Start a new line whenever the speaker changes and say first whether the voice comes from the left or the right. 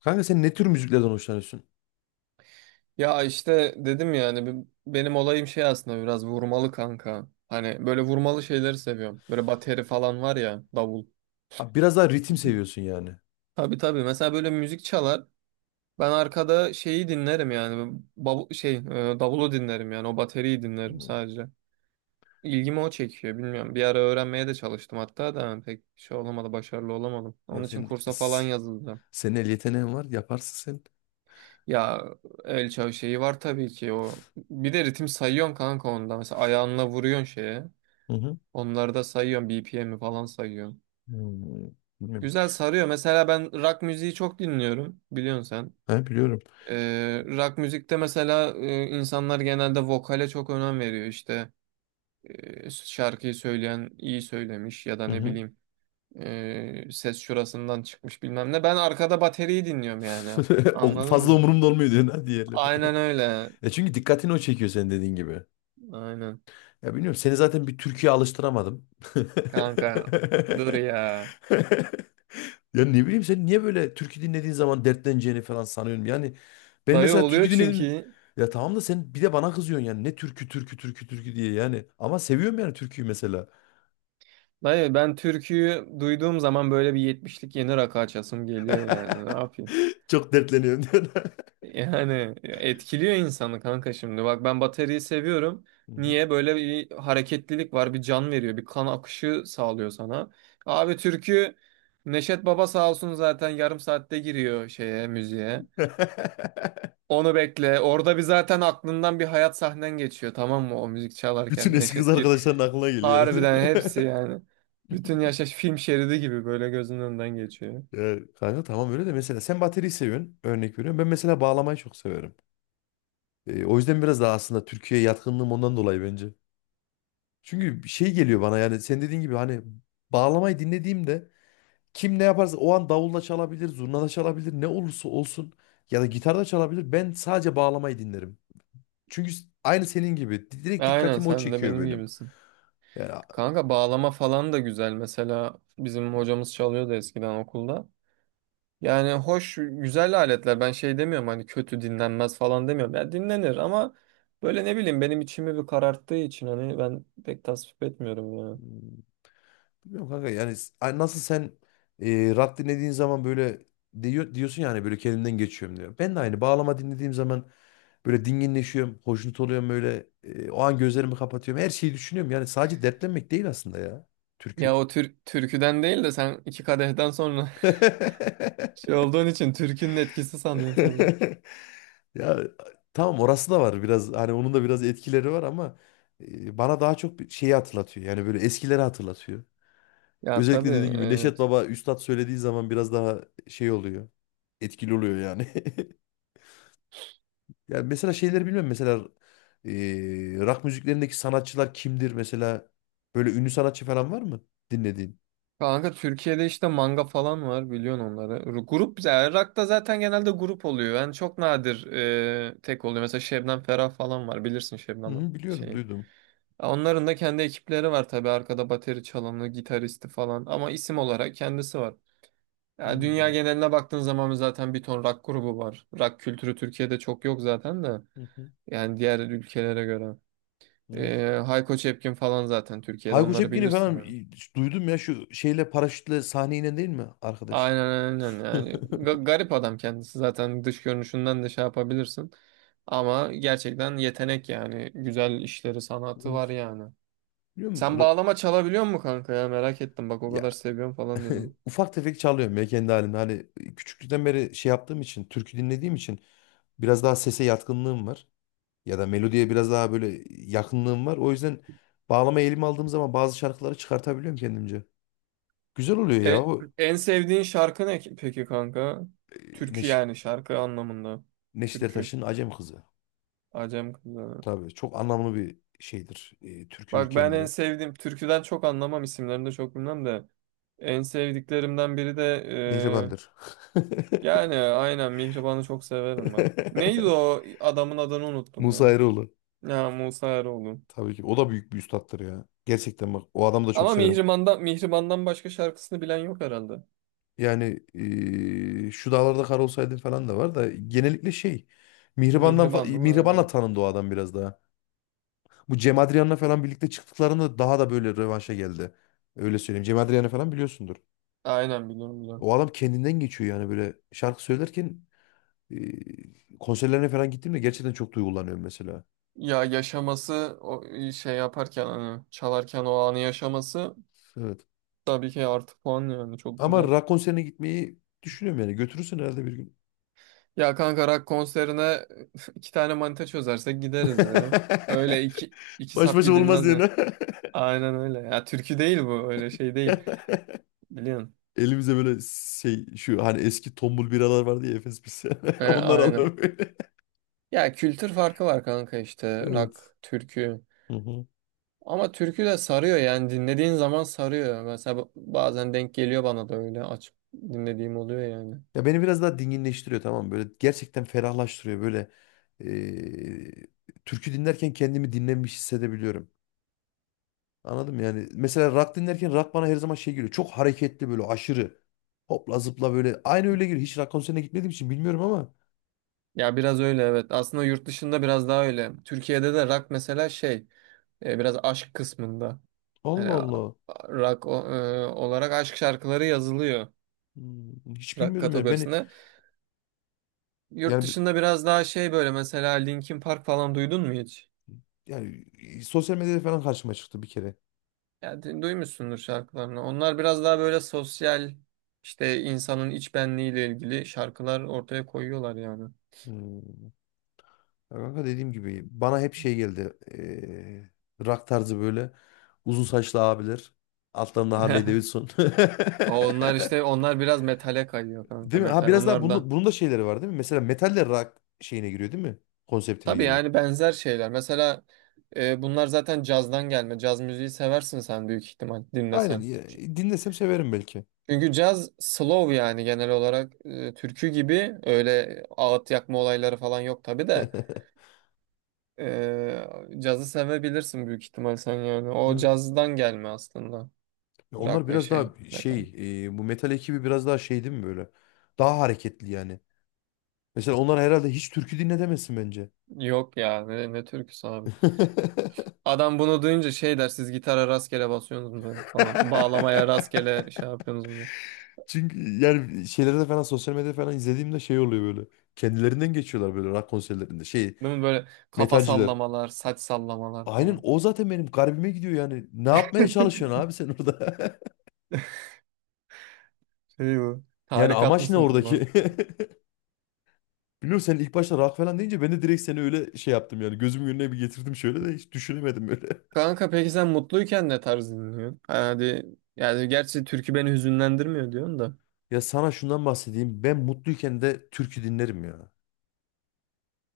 left: Kanka sen ne tür müziklerden hoşlanıyorsun?
right: Ya işte dedim yani benim olayım şey aslında biraz vurmalı kanka. Hani böyle vurmalı şeyleri seviyorum. Böyle bateri falan var ya davul.
left: Ha, biraz daha ritim seviyorsun yani.
right: Tabii tabii mesela böyle müzik çalar. Ben arkada şeyi dinlerim yani davulu dinlerim yani o bateriyi dinlerim
left: Hmm.
right: sadece. İlgimi o çekiyor bilmiyorum. Bir ara öğrenmeye de çalıştım hatta da pek şey olamadı başarılı olamadım.
left: Ya
right: Onun için
left: sen
right: kursa falan
left: s-
right: yazıldım.
left: Senin el yeteneğin var, yaparsın sen.
right: Ya el çağı şeyi var tabii ki o. Bir de ritim sayıyorsun kanka onda. Mesela ayağınla vuruyorsun şeye.
left: Hı hı.
right: Onları da sayıyorum. BPM'i falan sayıyorum.
left: Hmm. Bilmiyorum.
right: Güzel sarıyor. Mesela ben rock müziği çok dinliyorum. Biliyorsun sen.
left: Ha, biliyorum.
right: Rock müzikte mesela insanlar genelde vokale çok önem veriyor. İşte şarkıyı söyleyen iyi söylemiş ya da
left: Hı
right: ne
left: hı.
right: bileyim ses şurasından çıkmış bilmem ne. Ben arkada bateriyi dinliyorum yani.
left: O
right: Anladın
left: fazla
right: mı?
left: umurumda olmuyor diyorsun ha, diğerleri.
right: Aynen öyle.
left: E çünkü dikkatini o çekiyor, senin dediğin gibi.
right: Aynen.
left: Ya bilmiyorum, seni zaten bir Türkiye alıştıramadım.
right: Kanka dur ya.
left: Ya ne bileyim, sen niye böyle türkü dinlediğin zaman dertleneceğini falan sanıyorum. Yani ben
right: Dayı
left: mesela türkü
right: oluyor
left: dinledim.
right: çünkü.
left: Ya tamam da sen bir de bana kızıyorsun yani. Ne türkü türkü türkü türkü diye yani. Ama seviyorum yani türküyü mesela.
right: Dayı ben türküyü duyduğum zaman böyle bir yetmişlik yeni rakı açasım geliyor yani. Ne yapayım?
left: Çok dertleniyorum diyorsun.
right: Yani etkiliyor insanı kanka şimdi. Bak ben bataryayı seviyorum.
left: Hı hı.
right: Niye? Böyle bir hareketlilik var, bir can veriyor, bir kan akışı sağlıyor sana. Abi türkü Neşet Baba sağ olsun zaten yarım saatte giriyor şeye, müziğe. Onu bekle. Orada bir zaten aklından bir hayat sahnen geçiyor, tamam mı? O müzik
left: Bütün
right: çalarken
left: eski kız
right: Neşet gir.
left: arkadaşların aklına geliyor herhalde.
right: Harbiden hepsi yani. Bütün yaşaş film şeridi gibi böyle gözünün önünden geçiyor.
left: Ya kanka tamam, öyle de mesela sen bateriyi seviyorsun. Örnek veriyorum. Ben mesela bağlamayı çok severim. O yüzden biraz daha aslında Türkiye'ye yatkınlığım ondan dolayı bence. Çünkü şey geliyor bana, yani sen dediğin gibi hani bağlamayı dinlediğimde, kim ne yaparsa o an davulla çalabilir, zurna da çalabilir, ne olursa olsun ya da gitar da çalabilir. Ben sadece bağlamayı dinlerim. Aynı senin gibi direkt
right: Aynen
left: dikkatimi o
right: sen de
left: çekiyor
right: benim
left: benim.
right: gibisin.
left: Yani a-
right: Kanka bağlama falan da güzel. Mesela bizim hocamız çalıyordu eskiden okulda. Yani hoş, güzel aletler. Ben şey demiyorum, hani kötü dinlenmez falan demiyorum. Ya dinlenir ama böyle ne bileyim benim içimi bir kararttığı için hani ben pek tasvip etmiyorum ya.
left: Bilmiyorum kanka, yani nasıl sen rap dinlediğin zaman böyle diyorsun yani, böyle kendimden geçiyorum diyor. Ben de aynı bağlama dinlediğim zaman böyle dinginleşiyorum, hoşnut oluyorum böyle, o an gözlerimi kapatıyorum. Her şeyi düşünüyorum. Yani sadece dertlenmek değil aslında ya,
right: Ya
left: türkü.
right: o tür türküden değil de sen iki kadehten sonra şey olduğun için türkünün etkisi sanıyorsun sen.
left: Ya tamam, orası da var biraz, hani onun da biraz etkileri var ama bana daha çok bir şeyi hatırlatıyor. Yani böyle eskileri hatırlatıyor.
right: Ya tabii,
left: Özellikle dediğim gibi Neşet
right: evet.
left: Baba Üstad söylediği zaman biraz daha şey oluyor. Etkili oluyor yani. Ya mesela şeyleri bilmiyorum, mesela e, rock müziklerindeki sanatçılar kimdir mesela, böyle ünlü sanatçı falan var mı dinlediğin?
right: Kanka Türkiye'de işte manga falan var, biliyorsun onları. Grup yani rock'ta zaten genelde grup oluyor. Yani çok nadir tek oluyor. Mesela Şebnem Ferah falan var, bilirsin Şebnem
left: Hı, biliyorum,
right: şeyi.
left: duydum.
right: Onların da kendi ekipleri var tabii, arkada bateri çalanı, gitaristi falan, ama isim olarak kendisi var. Yani dünya
left: Hı,
right: geneline baktığın zaman zaten bir ton rock grubu var. Rock kültürü Türkiye'de çok yok zaten de.
left: hı, hı,
right: Yani diğer ülkelere göre.
left: evet.
right: Hayko Cepkin falan zaten Türkiye'de
left: Hayko
right: onları
left: Cepkin'i
right: bilirsin
left: falan
right: yani.
left: duydum ya, şu şeyle paraşütle sahneye inen değil mi arkadaş?
right: Aynen, aynen, yani Garip adam kendisi, zaten dış görünüşünden de şey yapabilirsin ama gerçekten yetenek yani, güzel işleri, sanatı var
left: Evet.
right: yani.
left: Biliyor musun?
right: Sen bağlama çalabiliyor musun kanka, ya merak ettim bak, o
left: Ya,
right: kadar seviyorum falan dedim.
left: Ufak tefek çalıyorum ya, kendi halimde. Hani küçüklükten beri şey yaptığım için, türkü dinlediğim için biraz daha sese yatkınlığım var. Ya da melodiye biraz daha böyle yakınlığım var. O yüzden bağlama elime aldığım zaman bazı şarkıları çıkartabiliyorum kendimce. Güzel oluyor ya
right: E,
left: o,
right: En sevdiğin şarkı ne peki kanka?
left: e,
right: Türkü
left: Neş
right: yani, şarkı anlamında.
left: Neşet
right: Türkü.
left: Ertaş'ın Acem Kızı.
right: Acem kızı.
left: Tabii çok anlamlı bir şeydir. E, türküdür
right: Bak ben en
left: kendileri.
right: sevdiğim türküden çok anlamam, isimlerini de çok bilmem de en sevdiklerimden biri de.
left: Mihriban'dır.
right: Yani aynen Mihriban'ı çok severim ben. Neydi o adamın adını unuttum
left: Musa
right: ya.
left: Eroğlu.
right: Ya Musa Eroğlu.
left: Tabii ki. O da büyük bir üstattır ya. Gerçekten bak, o adamı da çok
right: Ama
left: severim.
right: Mihriban'dan başka şarkısını bilen yok herhalde.
left: Yani şu dağlarda kar olsaydın falan da var, da genellikle şey,
right: Mihriban, değil mi?
left: Mihriban'la
right: Aynen.
left: tanındı o adam biraz daha. Bu Cem Adrian'la falan birlikte çıktıklarında daha da böyle rövanşa geldi. Öyle söyleyeyim. Cem Adrian'ı falan biliyorsundur.
right: Aynen, biliyorum biliyorum.
left: O adam kendinden geçiyor yani, böyle şarkı söylerken eee konserlerine falan gittiğimde gerçekten çok duygulanıyorum mesela.
right: Ya yaşaması o şey yaparken, hani çalarken o anı yaşaması
left: Evet.
right: tabii ki artı puan yani, çok
left: Ama
right: güzel.
left: rock konserine gitmeyi düşünüyorum yani. Götürürsün herhalde bir gün.
right: Ya kanka rock konserine iki tane manita çözersek gideriz ya. Öyle iki
left: Baş
right: sap
left: başa olmaz
right: gidilmez ya.
left: yani.
right: Aynen öyle. Ya türkü değil bu, öyle şey değil. Biliyorsun.
left: Elimize böyle şey, şu hani eski tombul biralar vardı ya, Efes biz. Onlar
right: Aynen.
left: alalım böyle.
right: Ya kültür farkı var kanka, işte
left: Evet.
right: rock, türkü.
left: Hı hı.
right: Ama türkü de sarıyor yani, dinlediğin zaman sarıyor. Mesela bazen denk geliyor bana da, öyle açıp dinlediğim oluyor yani.
left: Ya beni biraz daha dinginleştiriyor, tamam mı? Böyle gerçekten ferahlaştırıyor böyle. eee, Türkü dinlerken kendimi dinlenmiş hissedebiliyorum. Anladın mı yani. Mesela rock dinlerken rock bana her zaman şey geliyor. Çok hareketli böyle, aşırı. Hopla zıpla böyle. Aynı öyle geliyor. Hiç rock konserine gitmediğim için bilmiyorum ama.
right: Ya biraz öyle, evet. Aslında yurt dışında biraz daha öyle. Türkiye'de de rock mesela şey biraz aşk kısmında. Hani
left: Allah Allah.
right: rock olarak aşk şarkıları yazılıyor
left: Hmm, hiç
right: rock
left: bilmiyordum ya.
right: kategorisinde. Yurt
left: Yani, bi-
right: dışında biraz daha şey böyle, mesela Linkin Park falan duydun mu hiç?
left: Yani sosyal medyada falan karşıma çıktı bir kere.
right: Ya duymuşsundur şarkılarını. Onlar biraz daha böyle sosyal, işte insanın iç benliğiyle ilgili şarkılar ortaya koyuyorlar yani.
left: Hmm. Ya kanka, dediğim gibi bana hep şey geldi. Rock tarzı, böyle uzun saçlı abiler. Altlarında Harley Davidson.
right: Ama onlar biraz metale kayıyor kanka,
left: Değil mi? Ha
right: metal.
left: biraz daha
right: Onlar da
left: bunun da şeyleri var değil mi? Mesela metal de rock şeyine giriyor değil mi? Konseptine
right: tabii,
left: giriyor.
right: yani benzer şeyler. Mesela bunlar zaten cazdan gelme. Caz müziği seversin sen büyük ihtimal
left: Aynen.
right: dinlesen.
left: Dinlesem severim belki.
right: Çünkü caz slow yani, genel olarak türkü gibi öyle ağıt yakma olayları falan yok tabii de. Ee, Cazı sevebilirsin büyük ihtimal sen yani. O
left: Evet.
right: cazdan gelme aslında.
left: Ya onlar
right: Rock ve
left: biraz
right: şey
left: daha
right: metal.
left: şey, bu metal ekibi biraz daha şey değil mi böyle? Daha hareketli yani. Mesela onlar herhalde hiç türkü dinle demezsin bence.
right: Yok ya, ne türküsü abi. Adam bunu duyunca şey der, siz gitara rastgele basıyorsunuz mu böyle falan. Bağlamaya rastgele şey yapıyorsunuz mu?
left: Çünkü yani şeylerde falan, sosyal medyada falan izlediğimde şey oluyor böyle. Kendilerinden geçiyorlar böyle rock konserlerinde. Şey,
right: Değil mi, böyle kafa
left: metalciler.
right: sallamalar, saç sallamalar
left: Aynen,
right: falan.
left: o zaten benim garibime gidiyor yani. Ne yapmaya çalışıyorsun abi sen orada?
right: Şey bu.
left: Yani
right: Tarikat
left: amaç ne
right: mısınız lan?
left: oradaki? Biliyorum, sen ilk başta rock falan deyince ben de direkt seni öyle şey yaptım yani. Gözümün önüne bir getirdim şöyle de hiç düşünemedim böyle.
right: Kanka peki sen mutluyken ne tarz dinliyorsun? Hadi, yani gerçi türkü beni hüzünlendirmiyor diyorsun da.
left: Ya sana şundan bahsedeyim. Ben mutluyken de türkü dinlerim ya.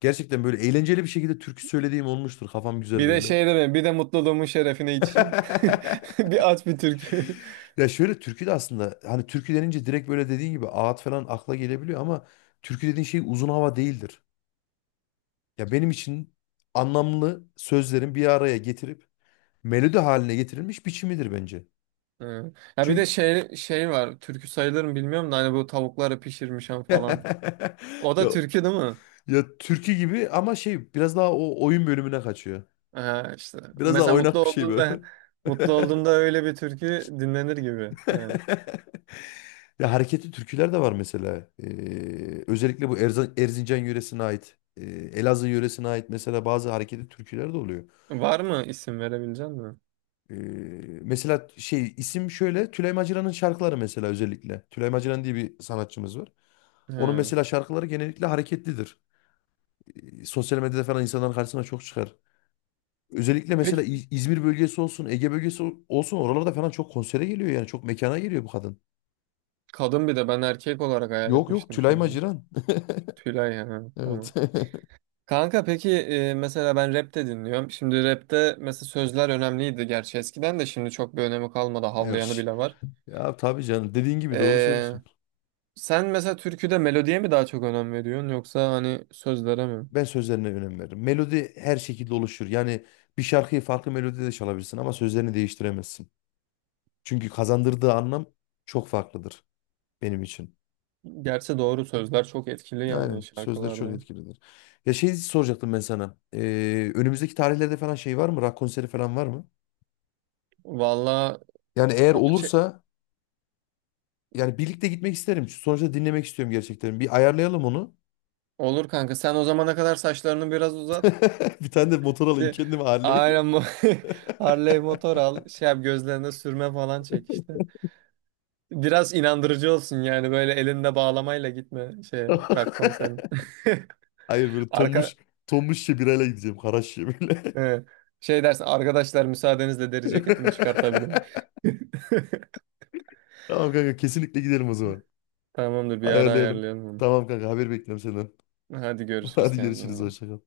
left: Gerçekten böyle eğlenceli bir şekilde türkü söylediğim olmuştur. Kafam güzel
right: Bir de
left: böyle.
right: şey dedim, bir de mutluluğumun şerefine içeyim. Bir aç bir türkü.
left: Ya şöyle, türkü de aslında, hani türkü denince direkt böyle dediğin gibi ağıt falan akla gelebiliyor ama türkü dediğin şey uzun hava değildir. Ya benim için anlamlı sözlerin bir araya getirip melodi haline getirilmiş biçimidir bence.
right: Hı. Ya bir de
left: Çünkü
right: şey var. Türkü sayılır mı bilmiyorum da, hani bu tavukları pişirmişim falan. O
left: ya,
right: da türkü değil mi?
left: ya türkü gibi, ama şey biraz daha o oyun bölümüne kaçıyor.
right: Ha, işte.
left: Biraz daha
right: Mesela mutlu
left: oynak bir şey
right: olduğunda
left: böyle.
right: mutlu olduğunda öyle bir türkü dinlenir gibi yani.
left: Ya hareketli türküler de var mesela. Özellikle bu Erzincan yöresine ait, Elazığ yöresine ait mesela bazı hareketli türküler de oluyor.
right: Var mı, isim verebilecek misin?
left: Ee, Mesela şey, isim şöyle, Tülay Macira'nın şarkıları mesela, özellikle. Tülay Maciran diye bir sanatçımız var. Onun
right: Hı.
left: mesela şarkıları genellikle hareketlidir. Sosyal medyada falan insanların karşısına çok çıkar. Özellikle mesela
right: Peki
left: İzmir bölgesi olsun, Ege bölgesi olsun, oralarda falan çok konsere geliyor yani, çok mekana geliyor bu kadın.
right: kadın, bir de ben erkek olarak hayal
left: Yok yok,
right: etmiştim
left: Tülay
right: şimdi.
left: Maciran.
right: Tülay, ha,
left: Evet.
right: tamam. Kanka peki mesela ben rap de dinliyorum. Şimdi rapte mesela sözler önemliydi, gerçi eskiden, de şimdi çok bir önemi kalmadı.
left: Yok,
right: Havlayanı bile var.
left: ya tabii canım, dediğin gibi doğru
right: E,
left: söylüyorsun.
right: Sen mesela türküde melodiye mi daha çok önem veriyorsun, yoksa hani sözlere mi?
left: Ben sözlerine önem veririm. Melodi her şekilde oluşur. Yani bir şarkıyı farklı melodide de çalabilirsin ama sözlerini değiştiremezsin. Çünkü kazandırdığı anlam çok farklıdır benim için.
right: Gerçi doğru, sözler çok etkili yani
left: Aynen, sözleri çok
right: şarkılarda.
left: etkilidir. Ya şey soracaktım ben sana. Önümüzdeki tarihlerde falan şey var mı? Rock konseri falan var mı?
right: Valla
left: Yani eğer
right: o şey,
left: olursa yani birlikte gitmek isterim. Sonuçta dinlemek istiyorum gerçekten. Bir ayarlayalım onu.
right: olur kanka, sen o zamana kadar saçlarını biraz uzat.
left: Bir tane de motor alayım
right: Bir
left: kendime, Harley.
right: Aynen, bu Harley motor al, şey yap, gözlerine sürme falan çek işte. Biraz inandırıcı olsun yani, böyle elinde bağlamayla gitme şey rock konserine.
left: Hayır, böyle
right: Arka
left: tombuş tombuş şebirayla gideceğim. Karaş şebirle.
right: e, Şey dersin, arkadaşlar müsaadenizle deri ceketimi çıkartabilirim.
left: Tamam kanka, kesinlikle gidelim o zaman.
right: Tamamdır, bir ara
left: Ayarlayalım.
right: ayarlayalım onu.
left: Tamam kanka, haber bekliyorum senden.
right: Hadi görüşürüz,
left: Hadi
right: kendine iyi
left: görüşürüz,
right: bak.
left: hoşça kal.